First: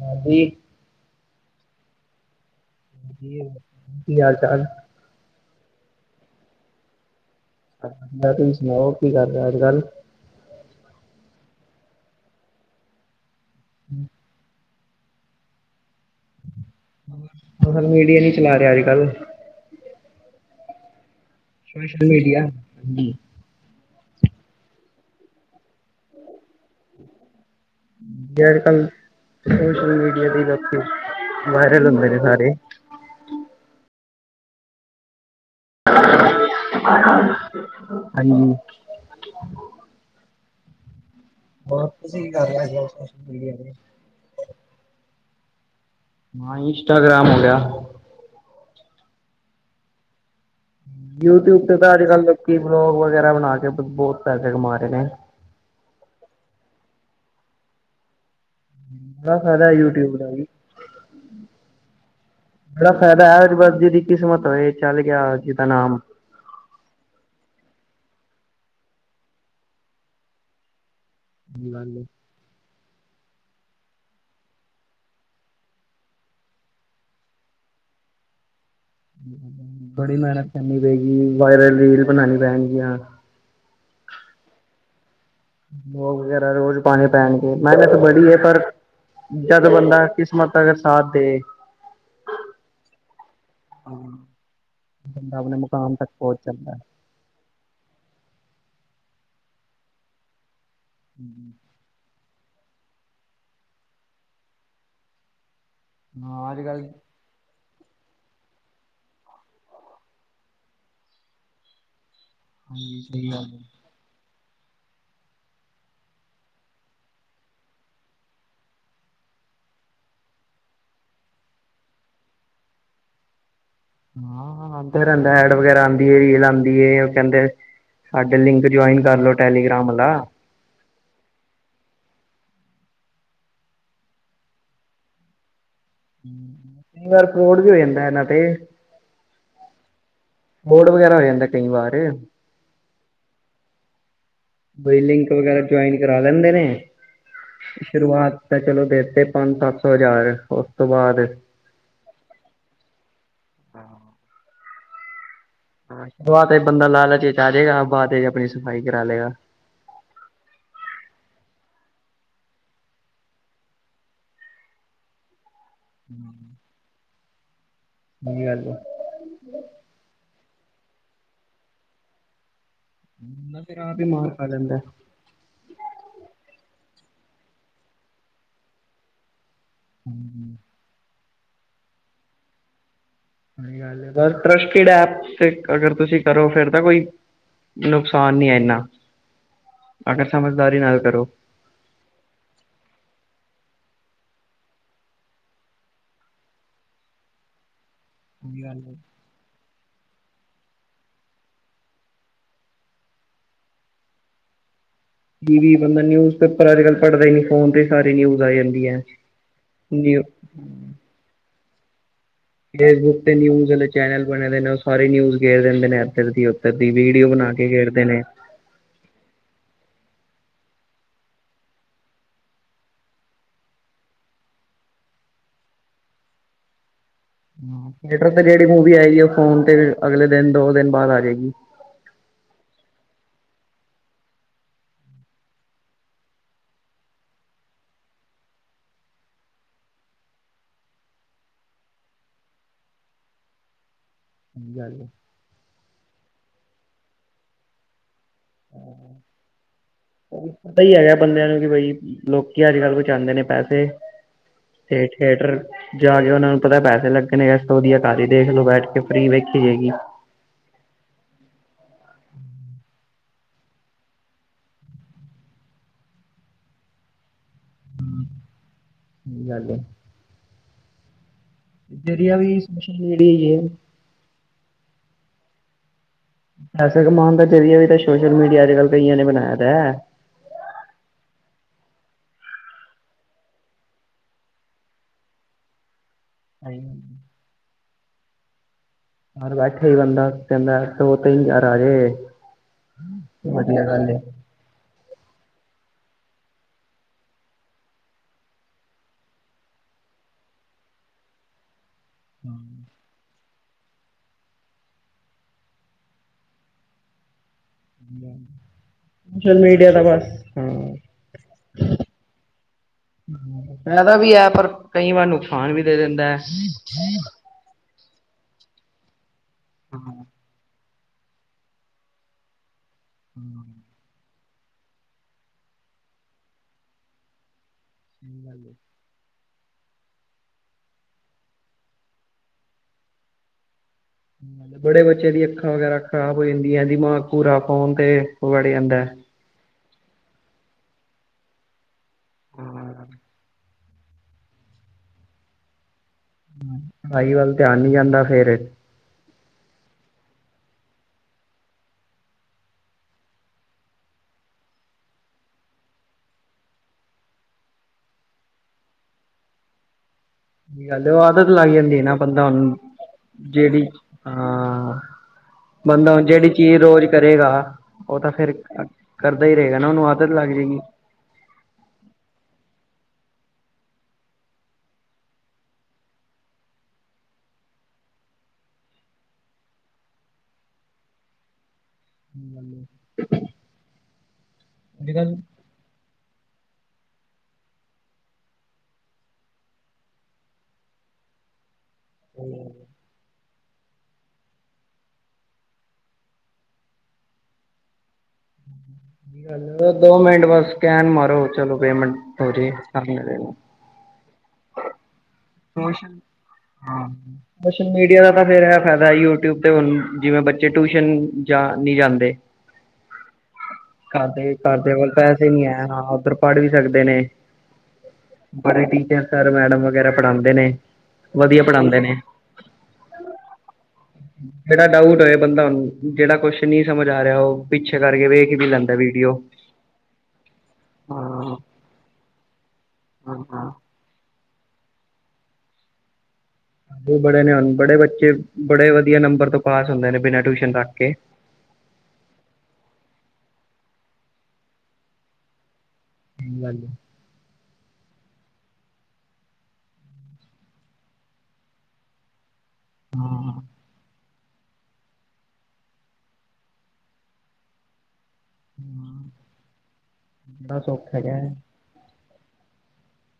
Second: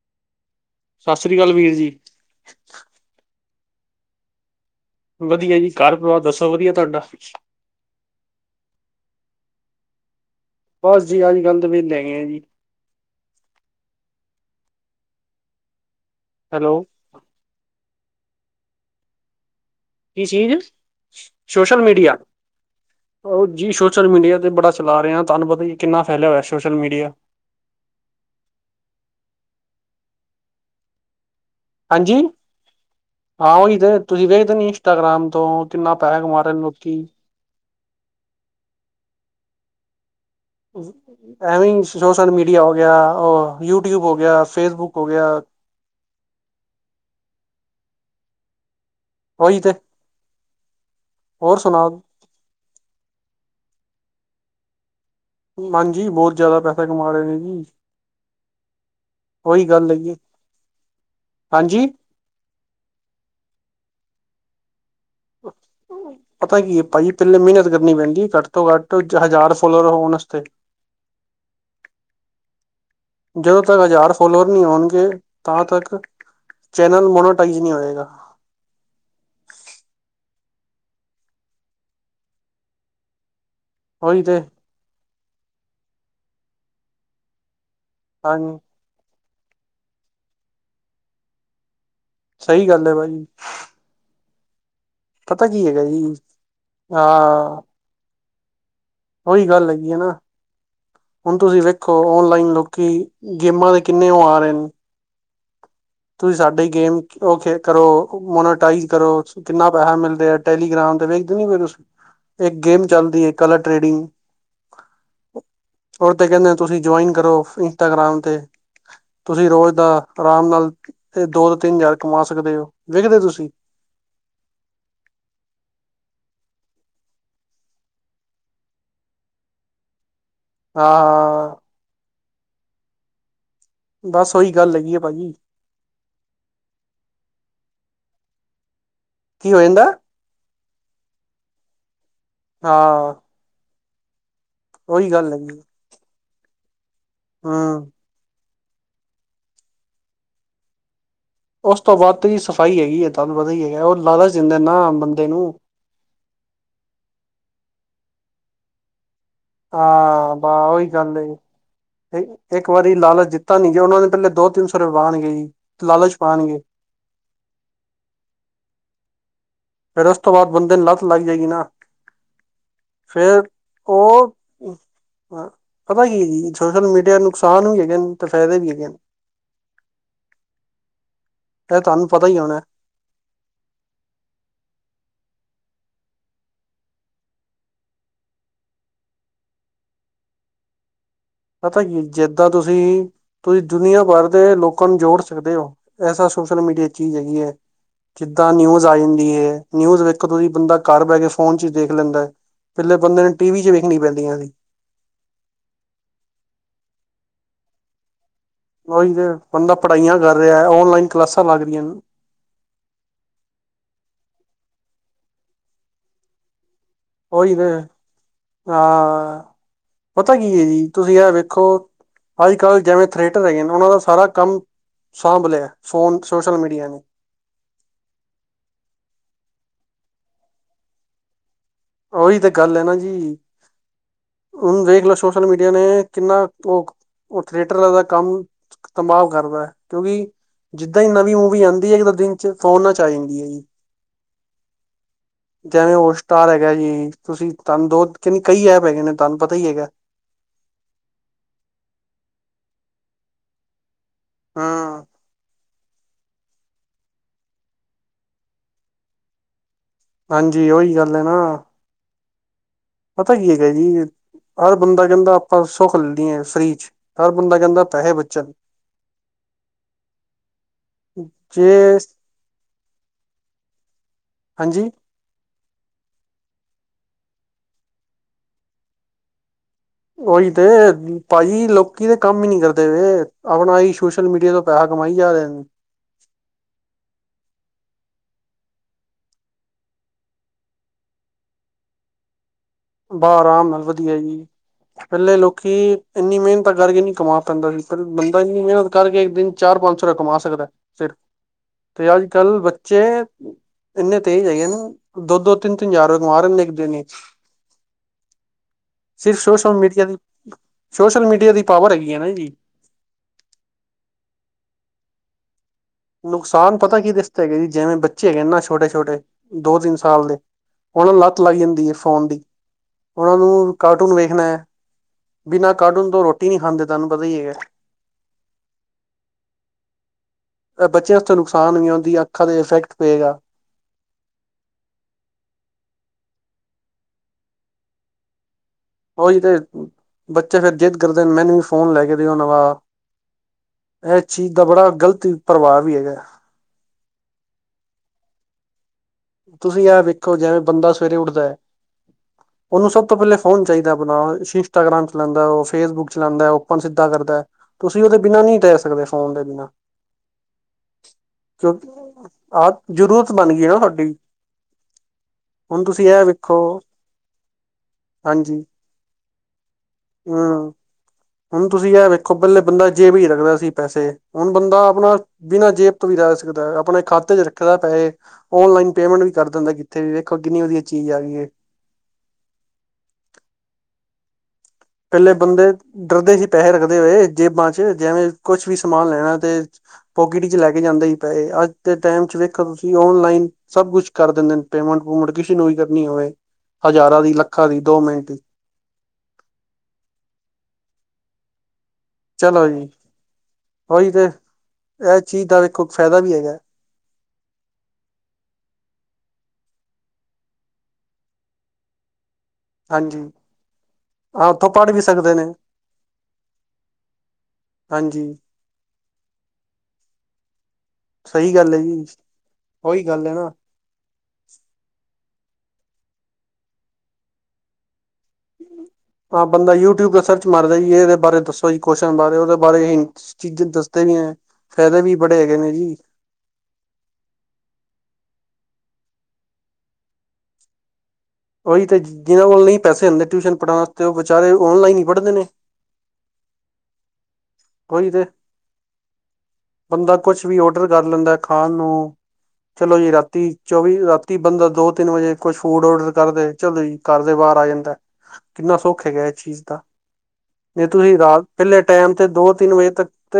ਹਾਜੀ ਸਤਿ ਸ੍ਰੀ ਅਕਾਲ ਵੀਰ ਜੀ। ਕਿ ਹਾਲ -ਚਾਲ? ਵਧੀਆ ਜੀ ਘਰ -ਪਰਿਵਾਰ ਦੱਸੋ ਵਧੀਆ ਤੁਹਾਡਾ? ਵਧੀਆ ਤੁਸੀਂ ਸੁਣਾਓ ਕਿ ਕਰ ਰਹੇ ਹੋ ਅੱਜਕਲ? ਵ ਲੈਗੇ ਆ ਜੀ। ਹਮ ਹੈਲੋ। ਮੀਡੀਆ ਨੀ ਚਲਾ ਰਿਹਾ ਅੱਜ -ਕੱਲ। ਕਿ ਚੀਜ਼, ਸੋਸ਼ਲ ਮੀਡੀਆ! ਉਹ ਜੀ ਸੋਸ਼ਲ। 'ਸੋਸ਼ਲ ਮੀਡੀਆ ' ਬੜਾ ਚਲਾ ਰਿਹਾਾਂ ਤੁਹਾਨੂੰ ਪਤਾ ਕਿੰਨਾ ਫੈਲ ਵੈਾ। ਜ ਕੱਲ ਸੋਸ਼ਲ ਮੀਡੀਆ ਤੇ ਹੀ ਦੱਸਿਓ। [unintelligible] ਵਾਇਰਲ ਹੁੰਦੇ ਹਾਂਜੀ ਨੇ ਸਾਰੇ ਹਾਂ ਉਹੀ ਤੇ ਤੁਸੀਂ ਵੇਖਦੇ ਨੀ ਇੰਸਟਾਗ੍ਰਾਮ ਤੋਂ ਕਿੰਨਾ ਪੈਸ ਕਮਾ ਰਹੇ ਨੇ ਲੋਕੀ ਹਾਂਜੀ ਹਮਮ । ਐਵੇਂ ਹੋਰ ਤੁਸੀਂ ਸੋਸ਼ਲ ਕੀ ਕਰ ਮੀਡੀਆ ਰਹੇ ਅੱਜ ਹੋ ਕੱਲ ਗਿਆ, ਸੋਸ਼ਲ ਮੀਡੀਆ ਉਹ ਤੇ ਯੂਟਿਊਬ ਹੋ ਗਿਆ, ਫੇਸਬੁੱਕ ਹੋ ਗਿਆ। ਹਾਂ ਇੰਸਟਾਗ੍ਰਾਮ ਹੋ ਗਿਆ। ਉਹੀ ਤੇ! ਹੋਰ ਯੂਟਿਊਬ ਤੇ ਤਾਂ ਸੁਣਾਓ ਅੱਜ- ਕੱਲ ਲੋਕੀ ਬਲੋਗ ਵਗੈਰਾ ਬਣਾ ਕੇ ਬਹੁਤ ਪੈਸੇ ਕਮਾ ਰਹੇ ਨੇ। ਹਾਂਜੀ, ਬਹੁਤ ਜ਼ਿਆਦਾ ਪੈਸਾ ਕਮਾ ਰਹੇ ਨੇ ਜੀ। ਬ ਉਹੀ ਫਾਇਦਾ ਗੱਲ ਹੈਗੀ ਯੂਟਿਊਬ ਦਾ ਵੀ! ਹਾਂਜੀ ਬੜਾ ਫਾਇਦਾ ਹੈ ਬਸ ਜੀਦੀ ਕਿਸਮਤ। ਹੋਏ ਚੱਲ ਗਿਆ ਜਿਹਦਾ ਨਾਮ ਪਤਾ ਕੀ ਹੈ ਭਾਜੀ ਪਹਿਲੇ ਮਿਹਨਤ ਕਰਨੀ ਪੈਣੀ ਘੱਟ ਤੋਂ ਘੱਟ ਹਜ਼ਾਰ ਫੋਲੋਵਰ ਹੋਣ ਵਾਸਤੇ। ਗੱਲ। ਜਦੋਂ ਤੱਕ ਹਜ਼ਾਰ ਫੋਲੋਵਰ ਨਹੀਂ ਹੋਉਣਗੇ ਤਾਂ ਤੱਕ। ਚੈਨਲ ਮੋਨੋਟਾਈਜ਼ ਨਹੀਂ ਹੋਏਗਾ। ਬੜੀ ਮਿਹਨਤ ਕਰਨੀ ਪਏਗੀ ਵਾਇਰਲ ਰੀਲ ਬਣਾਣੀ ਪੈਣਗੀਆਂ। ਓਹੀ ਤੇ! ਉਹ ਵਗੈਰਾ ਰੋਜ਼ ਪਾਣੀ ਪੈਣ ਕੇ ਮਿਹਨਤ ਬੜੀ ਹੈ ਹਾਂਜੀ ਪਰ। ਜਦ ਬੰਦਾ ਕਿਸਮਤ ਅਗਰ ਸਾਥ ਦੇ। ਸਹੀ ਗੱਲ ਹੈ ਭਾਜੀ। ਬੰਦਾ ਪਤਾ ਆਪਣੇ ਕੀ ਹੈਗਾ ਮੁਕਾਮ ਜੀ, ਤੱਕ ਪਹੁੰਚ ਜਾਂਦਾ ਹੈ। ਹਾਂ। ਉਹੀ ਗੱਲ ਹੈਗੀ ਹੈ ਨਾ, ਹੁਣ ਤੁਸੀਂ ਵੇਖੋ ਓਨਲਾਈਨ ਲੋਕੀ ਗੇਮਾਂ ਦੇ ਕਿੰਨੇ ਉਹ ਆ ਰਹੇ ਨੇ ਤੁਸੀਂ ਹਾਂ ਸਾਡੇ ਅੱਜ ਹੀ ਕੱਲ ਗੇਮ ਉਹ ਖੇ। ਕਰੋ ਮੋਨਟਾਈ ਕਰੋ ਕਿੰਨਾ ਪੈਸਾ ਮਿਲਦੇ ਆ ਟੈਲੀਗ੍ਰਾਮ ਤੇ ਵੇਖਦੇ ਨ ਫਿਰ ਤੁਸੀਂ। ਇੱਕ ਗੇਮ ਚੱਲਦੀ ਹੈ ਕਲਰ ਟ੍ਰੇਡਿੰਗ! ਸ, ਸ, ਸ, ਸ। [inaudible] ਹੋਰ ਤੇ ਕਹਿੰਦੇ ਤੁਸੀਂ ਜੁਆਇਨ ਕਰੋ ਇੰਸਟਾਗ੍ਰਾਮ ਤੇ। ਤੁਸੀਂ ਰੋਜ਼ ਦਾ ਆਰਾਮ ਨਾਲ। ਇਹ ਦੋ ਦੋ ਤਿੰਨ ਯਾਰ ਕਮਾ ਸਕਦੇ ਹੋ ਵੇਖਦੇ ਤੁਸੀਂ। ਹਾਂ ਆਂਦਾ ਰਹਿੰਦਾ ਹੈਡ ਵਗੈਰਾ ਆਉਂਦੀ ਹੈ ਰੀਲ ਆਉਂਦੀ ਹੈ ਉਹ ਕਹਿੰਦੇ। ਸਾਡੇ ਲਿੰਕ ਜੁਆਇਨ ਕਰ ਲੋ ਟੈਲੀਗ੍ਰਾਮ ਲ। ਹਾਂ, ਹਾਂ, ਅ, ਅ। ਬਸ ਉਓਹੀ ਗੱਲ ਹੈਗੀ ਆ ਭਾਜੀ। ਵਰ ੜ ਕੇ ਹੋਦਾਨਾ ਤੇੇ। [unintelligible] ਕੀ ਇ ਹੋ ਜਾਂਦਾ। ਮੋਓਡ ਵਗੈਰਾ ਹੋ ਜਾਂਦਾ ਕਈ ਵਾਰ। ਹਾਂ, ਅ। ਬਈ ਲਿੰਕ ਵਗੈਰਾ ਜੁਆਇਨ ਕਰਾ ਲੈਂਦੇ ਨੇ ਹਮ ਸ਼ੁਰੂਆਤ। ਤਾਂ ਚਲੋ ਦੇਤੇ ਪੰਜ ਸੱਤ ਸੌ ਹਜ਼ਾਰ ਉਸ ਤੋਂ ਬਾਅਦ। ਹਾਂ ਉਸ ਤੋਂ ਬਾਅਦ ਤੇਰੀ ਸਫ਼ਾਈ ਹੈਗੀ ਹੈ ਤੁਹਨ ਪਤਾ ਹੀ ਹੈਗਾ ਉਹ ਲਾਲ ਦਿੰਦੇ ਨਾ ਬੰਦੇ ਨੂੰ। ਹ ਸ਼ਵਾਤ ਬੰਦਾ ਲਾਲਚ ਚ ਆ ਜਾਏਗਾ ਬਾਦ ਚ ਆਪਣੀ ਸਫ਼ਾਈ ਕਰਾ ਲਏਗਾ। ਹਾਂ ਵਾਹ ਓਹੀ ਗੱਲ ਏ। ਇੱਕ ਵਾਰੀ ਲਾਲਚ ਜਿੱਤਾ ਨੀ ਗਿਆ ਉਹਨਾ ਦੇ ਪਹਿਲੇ ਦੋ ਤਿੰਨ ਸੌ ਰੁਪਏ ਬਾਹਣ ਗਏ ਜੀ। ਲਾਲਚ ਪਾਉਣਗੇ। ਨਹੀਂ ਫਿਰ ਉਸ ਤੋਂ ਬਾਅਦ ਬੰਦੇ ਨੂੰ ਲੱਤ ਲੱਗ ਜਾਏਗੀ ਨਾ। ਫਿਰ ਆਪ ਹੀ ਮਾਰ ਉਹ ਖਾ ਲੈਂਦਾ ਪਤਾ ਕੀ ਜੀ ਸੋਸ਼ਲ ਮੀਡੀ ਆ ਨੁਕਸਾਨ ਵੀ ਹੈਗੇ ਨੇ ਤੇ ਫਾਇਦੇ ਵੀ ਹੈਗੇ ਨੇ। ਹੂੰ ਹੂੰ ਇਹ ਤੁਹਾਨੂੰ ਪਤਾ ਹੀ ਹੋਣਾ ਏ। ਅਗਰ ਇੰਟਰਸਿਟੀ ਹੈ ਅਗਰ ਤੁਸੀਂ ਕਰੋ ਫਿਰ ਤਾਂ ਕੋਈ ਨੁਕਸਾਨ ਨਹੀ ਹੈ ਇਨਾ ਅਗਰ ਸਮਝਦਾਰੀ ਨਾਲ ਕਰੋ। ਪਤਾ ਕੀ ਜਿੱਦਾਂ ਤੁਸੀਂ ਤੁਸੀਂ ਦੁਨੀਆਂ ਭਰ ਦੇ ਲੋਕਾਂ ਨੂੰ ਜੋੜ ਸਕਦੇ ਹੋ ਐਸਾ ਸੋਸ਼ਲ ਮੀਡੀਆ ਚ ਹੀਜ਼ ਹੈਗੀ ਹੈ ਜਿੱਦਾਂ ਸਹੀ ਗੱਲ ਨਿਊਜ਼ ਹੈ। ਆ ਜਾਂਦੀ ਏ ਨਿਊਜ਼ ਵਿੱਚ ਕਦੋਂ ਹੀ ਬੰਦਾ ਘਰ ਬਹਿ ਕੇ ਫੋਨ ਚ ਦੇਖ ਲੈਂਦਾ ਹੈ ਪਹਿਲੇ ਬੰਦੇ ਨੂੰ ਟੀਵੀ ਚ ਵੇਖਣੀ ਪੈਂਦੀਆਂ ਸੀ। ਟੀਵੀ ਬੰਦਾ ਨਿਊਜ਼ ਪੇਪਰ ਅੱਜ ਕੱਲ ਪੜ੍ਹਦਾ ਹੀ ਨੀ ਫੋਨ ਤੇ ਸਾਰੇ ਨਿਊ ਉਹੀ ਤੇ ਬੰਦਾ ਪੜ੍ਹਾਈਆਂ ਕਰ ਰਿਹਾ ਔਨਲਾਈਨ ਕਲਾਸਾਂ ਲੱਗ ਰਹੀਆਂ ਨੇ। ਫੇਸ ਬੁੱਕ ਤੇ ਨਿਊਜ਼ ਵਾਲੇ ਚੈਨਲ ਬਣੇ ਦੇ ਨੇ ਉਹ ਸਾਰੀ ਨਊਜ਼ ਗੇਰ ਦਿੰਦੇ ਨੇ ਏਦਰ ਦੀ ੳਦਰ। ਦੀ ਵੀਡੀਓ ਬਣਾ ਉਹੀ ਤੇ ਕੇ ਖੇਡਦੇ ਨੇ। ਹਾਂ ਪਤਾ ਕੀ ਹੈ ਜੀ ਤੁਸੀਂ ਇਹ ਵੇਖੋ ਅੱਜ ਕੱਲ੍ਹ ਜਿਵੇਂ ਥਏਟਰ ਹੈਗੇ ਨੇ ਉਹਨਾਂ ਦਾ ਸਾਰਾ ਕੰਮ ਸਾਂਭ ਲਿਆ ਫੋਨ ਸੋਸ਼ਲ ਮੀਡੀਆ ਨੇ। ਥੀਏਟਰ ਤੇ ਜਿਹੜੀ ਮੂਵੀ ਆਏਗੀ ਉਹ ਫੋਨ ਤੇ ਅਗਲੇ ਦਿਨ ਦੋ ਦਿਨ ਬਾਅਦ ਆ ਜਾਏਗੀ। ਉਹੀ ਤੇ ਗੱਲ ਹੈ ਨਾ ਜੀ। ਹੁਣ ਵੇਖ ਲੋ ਸੋਸ਼ਲ ਮੀਡੀਆ ਨੇ ਕਿੰਨਾ ਭ ਉਹ ਥੀਏਟਰ ਦਾ ਕੰਮ ਤਬਾਅ ਕਰਦਾ ਹੈ। ਕਿਉਂਕਿ ਜਿੱਦਾਂ ਹੀ ਨਵੀਂ ਮੂਵੀ ਆਉਂਦੀ ਹੈ ਇੱਕ ਤਾਂ ਦਿਨ ਚ ਫੋਨਨਾਂ ਚ ਆ ਜਾਂਦੀ ਹੈ ਜੀ। ਸਹੀ ਗਲ ਏ। ਜੈਵੇਂ ਹੋਟ ਸਟਾਰ ਹੈਗਾ ਜੀ ਤੁਸੀਂ ਤੁਹਾਨੂੰ ਦੋ ਤੀਨ ਕਈ ਐਪ ਹੈਗੇ ਨੇ ਤੁਹਾਨੂੰ ਪਤਾ ਹੀ ਹੈਗਾ। ਪਤਾ ਹੀ ਹੈਗਾ ਬੰਦਿਆਂ ਨੂੰ ਕਿ ਬਈ ਲੋਕੀ ਅੱਜ ਕੱਲ੍ਹ ਬਚਾਉਂਦੇ ਨੇ ਪੈਸੇ। ਹਾਂ ਤੇ ਥੀਏਟਰ ਜਾ ਕੇ ਉਹਨਾਂ ਨੂੰ ਪਤਾ ਏ ਪੈਸੇ ਲੱਗਣੇਗੇ ਇਸ ਤੋਂ ਵਧੀਆ ਘਾਰ ਹੀ ਦੇਖ ਲਓ ਬੈਠ ਕੇ ਫ੍ਰਰੀ ਵੇਖੀ ਜਾਏਗੀ। ਹਾਂਜੀ ਓਹੀ ਗੱਲ ਹੈ ਨਾ ਪਤਾ ਕੀ ਹੈਗਾ ਜੀ, ਹਰ ਬੰਦਾ ਕਹਿੰਦਾ ਆਪਾਂ ਸੁਖ ਲੈ ਲਈਏ ਸਹੀ ਚ। ਬੰਦਾ ਕਹਿੰਦਾ ਪੈਹੇ ਬਚਣ। ਸਹੀ ਗੱਲ ਹੈ ਜੇ ਜ਼ਰੀਆ ਵੀ ਸੋਸ਼ਲ ਮੀਡੀਆ ਏ। ਹਾਂਜੀ? ਪੈਸੇ ਕਮਾਉਣ ਦਾ ਜ਼ਰੀਆ ਵੀ ਤਾਂ ਸੋਸ਼ਲ ਮੀਡੀਆ ਅੱਜ ਕੱਲ੍ਹ ਕਈਆਂ ਨੇ ਬਣਾਇਆ। ਦਾ ਹੈ ਉਹੀ ਤੇ ਭਾਜੀ ਲੋਕ। ਲੋਕੀ ਤੇ ਕੰਮ ਹੀ ਨੀ ਕਰਦੇ ਪਏ ਆਪਣਾ ਆਈ ਸੋਸ਼ਲ ਮੀਡੀਆ ਤੋਂ ਪੈਹਾ ਕਮਾਈ ਜਾ ਰਹੇ ਨੇ। ਆਈ। ਘਰ ਬੈਠੇ ਹੀ ਬੰਦਾ ਕਹਿੰਦਾ ਦੋ, ਤਿੰਨ ਹਜਾਰ ਆਜੇ। ਬਾਹ ਆਰਾਮ ਨਾਲ ਵਧੀਆ ਜੀ। ਪਹਿਲੇ ਲੋਕੀ ਇੰਨੀ ਮਿਹਨਤ ਕਰਕੇ ਨਹੀਂ ਕਮਾ ਪਾਦਾ ਸੀ, ਪਰ ਬੰਦਾ ਇੰਨੀ ਮਿਹਨਤ ਕਰਕੇ ਇੱਕ ਦਿਨ ਚਾਰ ਪੰਜ ਸੌ ਰੁਪਏ। ਕਮਾ ਸਕਦਾ ਫਿਰ [inaudible] ਤੇ ਅੱਜ ਕੱਲ੍ਹ ਬੱਚੇ ਇੰਨੇ ਤੇਜ਼ ਹੈਗੇ ਨੇ ਦੋ ਦੋ ਤਿੰਨ ਤਿੰਨ ਹਜ਼ਾਰ ਰੁਪਏ ਕਮਾ ਰਹੇ ਇੱਕ ਦਿਨ ਚ। ਸੋਸ਼ਲ ਮੀਡੀਆ ਦਾ ਬਸ ਹਾਂ। ਸੋਸ਼ਲ ਮੀਡੀਆ ਦੀ ਪਾਵਰ ਹੈਗੀ ਹੈ ਨਾ ਜੀ ਫਾਇਦਾ ਵੀ ਹੈ ਪਰ ਕਈ ਵਾਰ ਨੁਕਸਾਨ। ਵੀ ਦੇ ਦਿੰਦਾ ਹੈ। ਨੁਕਸਾਨ ਪਤਾ ਕਿਦੇ ਵਸਤੇ ਹੈਗੇ ਜੀ ਜਿਵੇਂ ਬੱਚੇ। ਬੱਚੇ ਹੈਗੇ ਨਾ, ਛੋਟੇ-ਛੋਟੇ ਦੋ-ਤਿੰਨ ਸਾਲ ਦੇ। ਉਹਨਾਂ ਨੂੰ ਲੱਤ ਲੱਗ ਜਾਂਦੀ ਹੈ ਫੋਨ ਦੀ। ਉਹਨਾਂ ਨੂੰ ਕਾਰਟੂਨ ਵੇਖਣਾ ਹੈ। ਬਿਨਾਂ ਕਾਰਟੂਨ ਤੋਂ ਰੋਟੀ ਨਹੀਂ ਖਾਂਦੇ, ਤੁਹਾਨੂੰ ਪਤਾ ਹੀ ਹੈਗਾ। ਹੈਲੋ। ਬੱਚਿਆਂ ਨੂੰ ਨੁਕਸਾਨ ਵੀ ਹੁੰਦਾ ਹੈ, ਅੱਖਾਂ ਤੇ ਇਫੈਕਟ ਈ ਪਏਗਾ। ਬੜੇ ਬੱਚੇ ਦੀਆਂ ਅੱਖਾਂ ਵਗੈਰਾ ਖਰਾਬ ਹੋ ਜਾਂਦੀਆਂ, ਦਿਮਾਗ ਪੂਰਾ ਫੋਨ 'ਤੇ। ਦੇ ਆਂਦਾ। ਉਹੀ ਤੇ ਬੱਚੇ ਫਿਰ ਜ਼ਿੱਦ ਕਰਦੇ ਨੇ, ਮੈਨੂੰ ਵੀ ਫ਼ੋਨ ਲੈ ਕੇ ਦਿਓ ਨਾ ਨਵਾਂ। ਪੜ੍ਹਾਈ ਇਹ ਚੀਜ਼ ਦਾ ਬੜਾ ਗ਼ਲਤ ਪ੍ਰਭਾਵ ਵੀ ਹੈਗਾ। ਪੜ੍ਹਾਈ ਵੱਲ ਧਿਆਨ ਨਹੀਂ ਜਾਂਦਾ ਫੇਰ। ਤੁਸੀਂ ਆ ਵੇਖੋ ਜਿਵੇਂ ਬੰਦਾ ਸਵੇਰੇ ਉੱਠਦਾ ਹੈ। । ਉਹਨੂੰ ਸਭ ਤੋਂ ਪਹਿਲਾਂ ਫੋਨ ਚਾਹੀਦਾ। ਆਪਣਾ ਇੰਸਟਾਗ੍ਰਾਮ ਚਲਾਉਂਦਾ, ਫੇਸਬੁੱਕ ਚਲਾਉਂਦਾ, ਓਪਨ ਸਿੱਧਾ ਕਰਦਾ ਹੈ। ਤੁਸੀਂ ਉਹਦੇ ਬਿਨਾਂ ਨਹੀਂ ਰਹਿ ਸਕਦੇ ਫੋਨ ਦੇ ਬਿਨਾ। ਗੱਲ ਉਹ ਆ, ਆਦਤ ਲੱਗ ਜਾਂਦੀ ਨਾ ਬੰਦਾ ਉਹਨੂੰ ਆਹ ਜ਼ਰੂਰਤ ਬਣ ਗਈ ਨਾ ਜਿਹੜੀ। ਤੁਹਾਡੀ ਹਾਂ, ਹੁਣ ਤੁਸੀਂ ਬੰਦਾ ਇਹ ਜਿਹੜੀ ਵੇਖੋ ਚੀਜ਼ ਰੋਜ਼ ਕਰੇਗਾ। ਉਹ ਤਾਂ ਫਿਰ ਹਾਂਜੀ ਕਰਦਾ ਹੀ ਰਹੇਗਾ ਨਾ, ਉਹਨੂੰ ਆਦਤ ਲੱਗ ਹਮ ਜਾਏਗੀ। ਹੁਣ ਤੁਸੀਂ ਇਹ ਵੇਖੋ, ਪਹਿਲਾਂ ਬੰਦਾ ਜੇਬ ਵਿੱਚ ਰੱਖਦਾ ਸੀ ਪੈਸੇ। ਹੁਣ ਬੰਦਾ ਆਪਣਾ ਬਿਨਾਂ ਜੇਬ ਤੋਂ ਵੀ ਰਹਿ । ਸਕਦਾ ਆਪਣੇ ਖਾਤੇ ਚ ਰੱਖੇ ਪੈਸੇ, ਔਨਲਾਈਨ ਪੇਮੈਂਟ ਵੀ ਕਰ ਦਿੰਦਾ। ਕਿੱਥੇ ਵੀ ਵੇਖੋ, ਕਿੰਨੀ ਵਧੀਆ ਚੀਜ ਹੈ। ਏ। ਹੈਲੋ। ਪਹਿਲੇ ਬੰਦੇ। ਡਰਦੇ ਸੀ ਪੈਸੇ ਰੱਖਦੇ ਹੋਏ ਜੇਬਾਂ ਚ ਜਿਵੇਂ ਕੁਛ ਵੀ ਸਮਾਨ ਲੈਣਾ ਤੇ ਪਕੇਟ ਚ ਲੈ ਕੇ। ਜਾਂਦੇ ਸੀ ਪੈਸੇ ਅੱਜ ਦੇ ਟਾਈਮ ਚ ਵੇਖੋ, ਤੁਸੀਂ ਔਨਲਾਈਨ ਸਭ ਕੁਝ ਕਰ ਦਿੰਦੇ ਪੇਮੈਂਟ -ਪੂਮੈਂਟ ਕਿਸੇ ਨੂੰ। ਕਿੰਨੀ ਹੋਵੇ, ਹਜ਼ਾਰਾਂ ਦੀ, ਲੱਖਾਂ ਦੀ, ਦੋ ਮਿੰਟ ਚ । ਦੋ ਮਿੰਟ, ਬਸ ਸਕੈਨ ਮਾਰੋ, ਚੱਲੋ। ਪੇਮੈਂਟ ਹੋ ਜਾ [inaudible] ਏ ਤੈਨੂੰ। ਅੱਛਾ। ਸੋਸ਼ਲ ਸੋਸ਼ਲ ਮੀਡੀਆ ਦਾ ਤਾਂ ਫਿਰ ਇਹ ਫਾਇਦਾ ਹੈ, ਯੂਟਿਊਬ। ਯੂਟਿਊਬ ਹੁਣ ਜਿਵੇਂ, ਬੱਚੇ ਟਿਊਸ਼ਨ ਜਾਂ ਨਹੀਂ ਜਾਂਦੇ। ਹਾਂਜੀ ਘਰ ਦੇ ਆਪ। ਘਰ ਦਿਆਂ ਕੋਲ ਪੈਸੇ ਨਹੀਂ ਆ। ਹਾਂ, ਉੱਧਰ ਪੜ੍ਹ ਵੀ ਸਕਦੇ ਨੇ। ਹਾਂਜੀ ਬੜੇ ਟੀਚਰ, ਸਰ, ਮੈਡਮ ਵਗੈਰਾ ਪੜਾਉਂਦੇ ਨੇ, ਸਹੀ ਵਧੀਆ ਗੱਲ ਹੈ ਪੜਾਉਂਦੇ ਜੀ ਨੇ। ਉਹੀ ਗੱਲ ਹੈ ਨਾ? ਜੇੜਾ ਡਾਊਟ। ੂਟਏ ਬੰਦਾ ਨੂੰ ਜਿਹੜਾ, ਕੁਝ ਨਹੀਂ ਸਮਝ ਆ ਰਿਹਾ, ਉਹ ਪਿੱਛੇ ਕਰਕੇ ਵੇਖ ਵੀ, ਲੈਂਦਾ ਵੀਡੀਓ। ਹਾਂ ਬੰਦਾ ਯੂਟਿਊਬ, ਤੇ ਸਰਚ ਮਾਰਦਾ ਜੀ, ਇਹਦੇ ਬਾਰੇ ਹਾਂ ਦੱਸੋ ਜੀ, ਕੋਸ਼ਚਨ ਬਾਰੇ, ਉਹਦੇ ਬਾਰੇ ਹਾਂ ਚੀਜ਼ਾਂ ਹਾਂ ਦੱਸਦੇ ਵੀ ਹੈਂ। ਫ਼ਾਇਦੇ ਵੀ, ਬੜੇ ਹੈਗੇ ਨੇ ਜੀ। ਬੜੇ ਨੇ। ਹੁਣ ਬੜੇ ਬੱਚੇ, ਬੜੇ ਵਧੀਆ, ਨੰਬਰਾਂ ਤੋਂ, ਪਾਸ ਹੁੰਦੇ ਨੇ। ਬਿਨਾਂ, ਟਿਊਸ਼ਨ ਰੱਖੇ ਕੇ । ਉਹੀ ਤੇ, ਜਿਨਾਂ ਕੋਲ, ਨਹੀ ਪੈਸੇ ਹੁੰਦੇ, ਟਿਊਸ਼ਨ ਪੜਣ ਵਾਸਤੇ, ਉਹ ਬੇਚਾਰੇ ਔਨਲਾਈਨ ਹੀ, ਪੜਦੇ ਨੇ। ਕੀ, ਗੱਲ ਹੈ? ਉਹੀ ਬੰਦਾ ਕੁਝ ਵੀ, ਔਡਰ ਕਰ ਲੈਂਦਾ ਹੈ, ਖਾਣ ਨੂੰ। ਚਲੋ ਜੀ, ਰਾਤੀ, ਹਾਂ ਚੌਵੀ ਰਾ। ਬੰਦਾ ਦੋ, ਤਿੰਨ ਵਜੇ ਕੁਝ, ਫੂਡ ਆਰਡਰ ਕਰਦੇ। ਚਲੋ ਜੀ, ਘਰ ਦੇ ਬਾਹਰ ਆ ਜਾਂਦਾ ਹੈ। ਕਿੰਨਾ ਸੌਖ ਹੈਗਾ, ਇਹ ਚੀਜ਼ ਦਾ। ਬੜਾ ਜੇ ਤੁਸੀਂ ਸੌਖਾ ਹੈਗਾ ਰਾਤ, ਪਹਿਲੇ ਟਾਈਮ। ਇੱਥੇ, ਦੋ, ਤਿੰਨ ਵਜੇ ਤੱਕ ਤੇ,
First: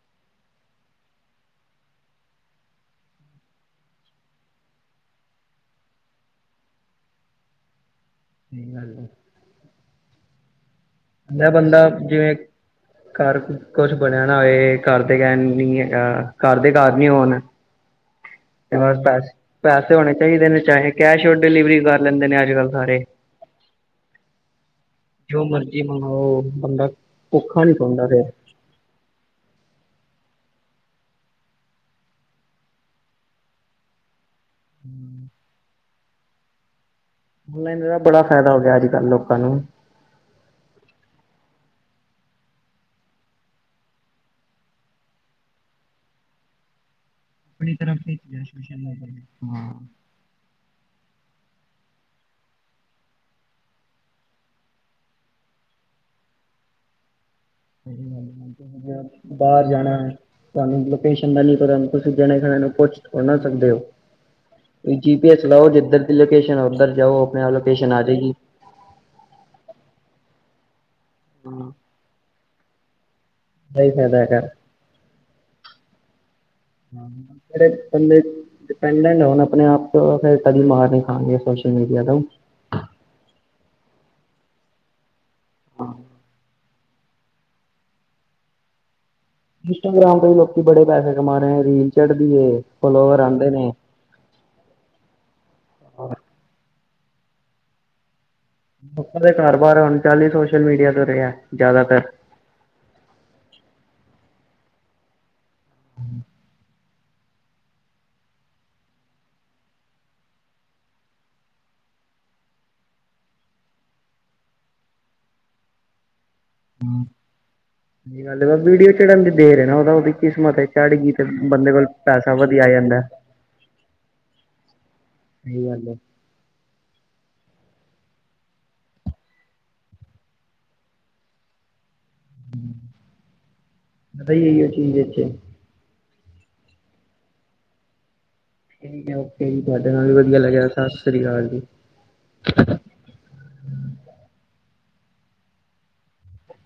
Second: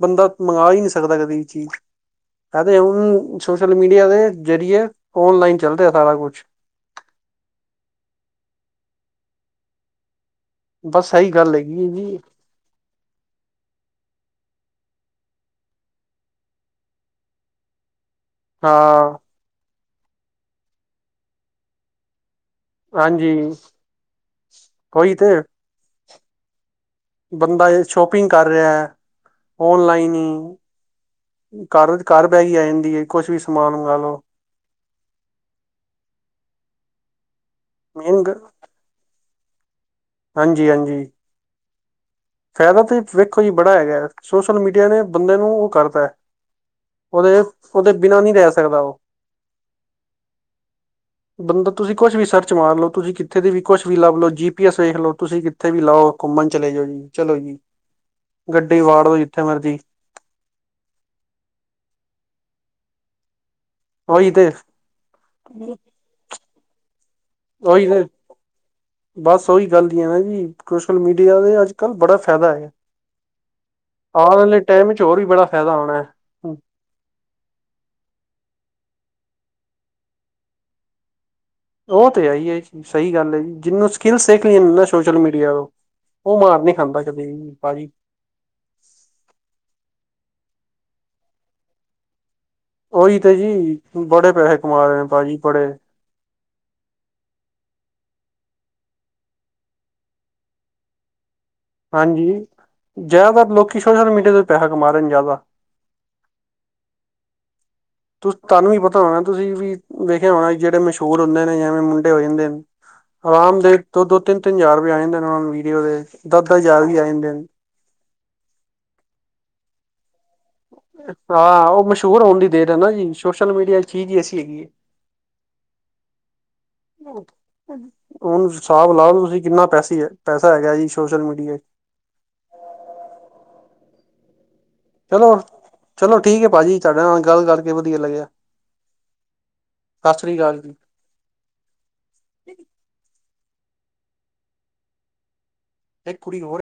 ਬੰਦਾ ਮੰਗਾ ਹੀ, ਨਹੀਂ ਸਕਦਾ ਕਦੀ ਵੀ, ਚੀਜ਼ । ਇਹ ਤਾਂ ਹੁਣ, ਸੋਸ਼ਲ ਮੀਡੀਆ ਦੇ ਜ਼ਰੀਏ, ਔਨਲਾਈਨ, ਚੱਲਦਾ ਹੈ। ਸਾਰਾ ਕੁਝ। ਕੀ, ਗੱਲ ਐ। ਬਸ ਸਹੀ ਜਾ, ਗੱਲ ਹੈਗੀ ਬੰਦਾ, ਹੈ ਜੀ ਜਿਵੇਂ ਘਰ ਕੁਝ ਬਣਿਆ ਨਾ ਹੋਏ । ਘਰਦੇ ਕਹਿਣ ਨਹੀਂ, ਹੈਗਾ। ਘਰਦੇ ਘਰ ਨਹੀਂ ਹੋਣ ਹਾਂ ਪੈਸੇ [unintelligible] ਪੈਸੇ ਹੋਣੇ ਚਾਹੀਦੇ ਨੇ, ਚਾਹੇ ਕੈਸ਼ ਔਨ ਡਿਲੀਵਰੀ ਕਰ ਲੈਂਦੇ ਨੇ ਅੱ- ਅੱ ਕੱਲ ਸਾਰੇ। ਹਾਂਜੀ ਉਹੀ ਤੇ ਜੋ, ਮਰਜੀ ਮੰਗਵਾਓ। ਬੰਦਾ। ਭੁੱਖਾ ਬੰਦਾ, ਨੀ ਜੇ ਸੌਂਦਾ ਫਿਰ ਸ਼ੋਪਿੰਗ, ਕਰ ਰਿਹਾ ਹੈ। ਔਨਲਾਈਨ ਹੀ। ਘਰ- ਘਰ, ਬੈ ਗਈ ਆ ਜਾਂਦੀ ਹੈ। ਕੁਛਝ ਵੀ ਸਮਾਨ ਮੰਗਾ ਲਓ। ਹਮ [inaudible] ਲਾਈਨ ਮੇਨ ਬੜਾ, ਗ- ਫ਼ਾਇਦਾ ਹੋ ਗਿਆ। ਅੱਜ ਕੱਲ ਲੋਕਾਂ ਨੂੰ। ਹਾਂਜੀ- ਹਾਂਜੀ। ਫਾਇਦਾ ਤਾਂ, ਵੇਖੋ ਹੀ ਬੜਾ ਹੈਗਾ। ਸੋਸ਼ਲ ਮੀਡੀਆ ਨੇ ਬੰਦੇ ਨੂੰ, ਉਹ ਕਰਤਾ ਹੈ। ਉਹਦੇ ਆਪਣੀ ਤਰ ਉਹਦੇ [unintelligible] ਬਿਨਾਂ ਨਹੀਂ ਜਾ ਰਹਿ ਸਕਦਾ ਉਹ। ਬੰਦਾ ਤੁਸੀਂ ਕੁਛ ਵੀ, ਸਰਚ ਮਾਰ ਲਓ। ਤੁਸੀਂ ਕਿੱਥੇ ਦੀ ਵੀ, ਕੁਛ ਵੀ, ਲੱਭ ਲਓ। ਜੀ ਪੀ ਐਸ ਵੇਖ ਲਓ। ਤੁਸੀਂ ਕਿੱਥੇ ਵੀ ਲਓ। ਘੁੰਮਣ, ਚਲੇ ਜਾਓ ਜੀ। ਚਲੋ ਜੀ ਹਾਂ। ਗੱਡੀ ਵਾੜ ਦੋ ਹਾਂਜੀ, ਜਿੱਥੇ ਬਾਹਰ ਮਰਜੀ ਜਾਣਾ ਹੈ। ਤੁਹਾਨੂੰ ਲੋਕੇਸ਼ਨ ਦਾ ਨੀ ਪਤਾ। ਤੁਸੀਂ ਜਣੇ-ਖਏ, ਨੂੰ ਪੁੱਛ ਥੋੜੀ ਨਾ ਸਕਦੇ ਹੋ। ਉਹੀ ਤੇ ਜੀ ਪੀ ਐਸ ਚਲਾਓ ਜਿੱਧਰ ਦੀ ਲੋਕੇਸ਼ਨ, ਉੱਧਰ ਜਾਓ, ਆਪਣੇ ਆਪ, ਉਹੀ ਲੋਕੇਸ਼ਨ ਆ ਤੇ ਜਾਏਗੀ। ਬਸ ਔ ਹੀ, ਗੱਲ ਹੈ ਨਾ ਜੀ, ਸੋਸ਼ਲ ਮੀਡੀਆ ਦਾ, ਹਾਂ ਅਜ ਕੱਲ ਬੜਾ ਫਾਇਦਾ ਹੈ। ਸਹੀ ਫ਼ਾਇਦਾ ਆਉਣ ਹੈਗਾ ਵਾਲੇ, ਟਾਈਮ ਚ, ਹੋਰ ਵੀ ਬੜਾ ਫਾਇਦਾ ਆਉਣਾ ਹੈ। ਜਿਹੜੇ, ਬੰਦੇ ਡਿਪੈਂਡਟ ਹੋਣ, ਆਪਣੇ ਆਪ ਚ ਔਹ ਤੇ, ਕਦੀ ਮਾਰ, ਨਹੀਂ ਖਾਾਂਣਗੇ ਜੀ। ਉਹ ਤੇ, ਹੈਹੀ ਹੈ, ਜੀ। ਸਹੀ ਗੱਲ ਹੈ, ਜੀ। ਜਿਨੂੰ ਸਕਿੱਲ ਸਿੱਖਣੀ ਹੈ, ਨਾ। ਸੋਸ਼ਲ ਮੀਡੀਆ ਤੇ। ਉਹ, ਮਾਰ ਨਹੀਂ ਖਾਂਦਾ, ਕਦੇ। ਭਾਜੀ। ਇੰਸਟਾਗ੍ਰਾਮ, ਤੋਂ ਵੀ, ਲੋਕੀ ਬੜੇ ਪੈਸੇ, ਕਮਾ ਰਹੇ ਹੈ। ਰੀਲ, ਚੜਦੀ ਏ। ਓਹੀ, ਫੋਲੋਵਰ ਤੇ ਆਉਂਦੇ ਨੇ ਜੀ, ਬੜੇ ਪੈਸੇ, ਕਮਾ ਰਹੇ ਨੇ, ਭਾਜੀ ਬੜੇ। ਲੋਕਾਂ ਦੇ, ਘਰ- ਬਾਰ, ਹੁਣ, ਚੱਲ ਹੀ, ਸੋਸ਼ਲ ਮੀਡੀਆ ਤੋਂ ਰਿਹਾ। ਜ਼ਿਆਦਾਤਰ ਹਾਂਜੀ। ਜ਼ਿਆਦਾਤਰ, ਲੋਕੀ ਸੋਸ਼ਲ ਮੀਡੀਆ ਤੋ, ਪੈਸਾ ਕਮਾ ਰਹੇ ਨੇ, ਜ਼ਿਆਦਾ। ਤੁ ਤੁਹਾਨੂੰ ਵੀ, ਪਤਾ ਹੋਣਾ, ਤੁਸੀਂ ਵੀ ਵੇਖਿਆ ਹੋਣਾ। ਜਿਹੜੇ ਮਸ਼ਹੂਰ ਹੁੰਦੇ ਨੇ, ਜਿਵੇਂ ਮੁੰਡੇ ਹੋ, ਜਾਂਦੇ ਨੇ। ਆਰਾਮ ਦੇ, ਦੋ- ਦੋ, ਤਿੰਨ- ਤਿੰਨ, ਹਜ਼ਾਰਪਆ ਆ ਜਾਂਦੇ ਉਹਨਾਂ ਨੂੰ ਵੀਡੀਓ ਦੇ। ਦਸ ਦਸ ਹਜ਼ਾਰ ਵੀ ਆ ਜਾਂਦੇ ਨੇ ਸਹੀ ਗੱਲ, ਵੀਡੀਓ ਚੜਨ ਦੀ ਦੇਰ ਹੈ, ਨਾ। ਉਹਦਾ, ਉਹਦੀ ਕਿਸਮਤ ਹੈ। ਚੜ੍ਹ ਗਈ ਤੇ ਹਾਂ। ਬੰਦੇ ਕੋਲ ਉਹ, ਮਸ਼ਹੂਰ ਪੈਸਾ ਹੋਣ ਦੀ, ਵਧੀਆ ਆ ਦੇਰ ਹੈ, ਨਾ ਜਾਂਦਾ ਜੀ। ਸੋਸ਼ਲ ਮੀਡੀਆ, ਚੀਜ਼ ਹੀ, ਅਸੀ ਹੈਗੀ ਹੈ। ਸਹੀ, ਗੱਲ ਹੈ। ਹੂੰ। ਉਹ ਨੂੰ ਹਿਸਾਬ ਲਾ ਲਾਓ ਤੁਸੀਂ, ਕਿੰਨਾ ਪੈਸੇ, ਪੈਸਾ ਹੈਗਾ ਜੀ, ਸੋਸ਼ਲ ਮੀਡੀਆ ਚ। ਪਤਾ, ਇਹੀਓ ਚੀਜ਼ ਚਲੋ ਏ। ਚਲੋ, ਠੀਕ ਹੈ। ਭਾਜੀ ਤੁ ਸਾਡੇ ਨਾਲ, ਗੱਲ ਕਰਕੇ ਵਧੀਆ, ਲੱਗਿਆ। ਓ ਜੀ ਤੁਹਾਡੇ ਨਾਲ ਵੀ ਸਤਿ ਸ੍ਰੀ ਵਧੀਆ ਅਕਾਲ ਲੱਗਿਆ, ਜੀ ਸਤਿ ਸ੍ਰੀ ਅਕਾਲ ਜੀ। [unintelligible] ਇੱਕ ਕੁੜੀ ਹੋਰ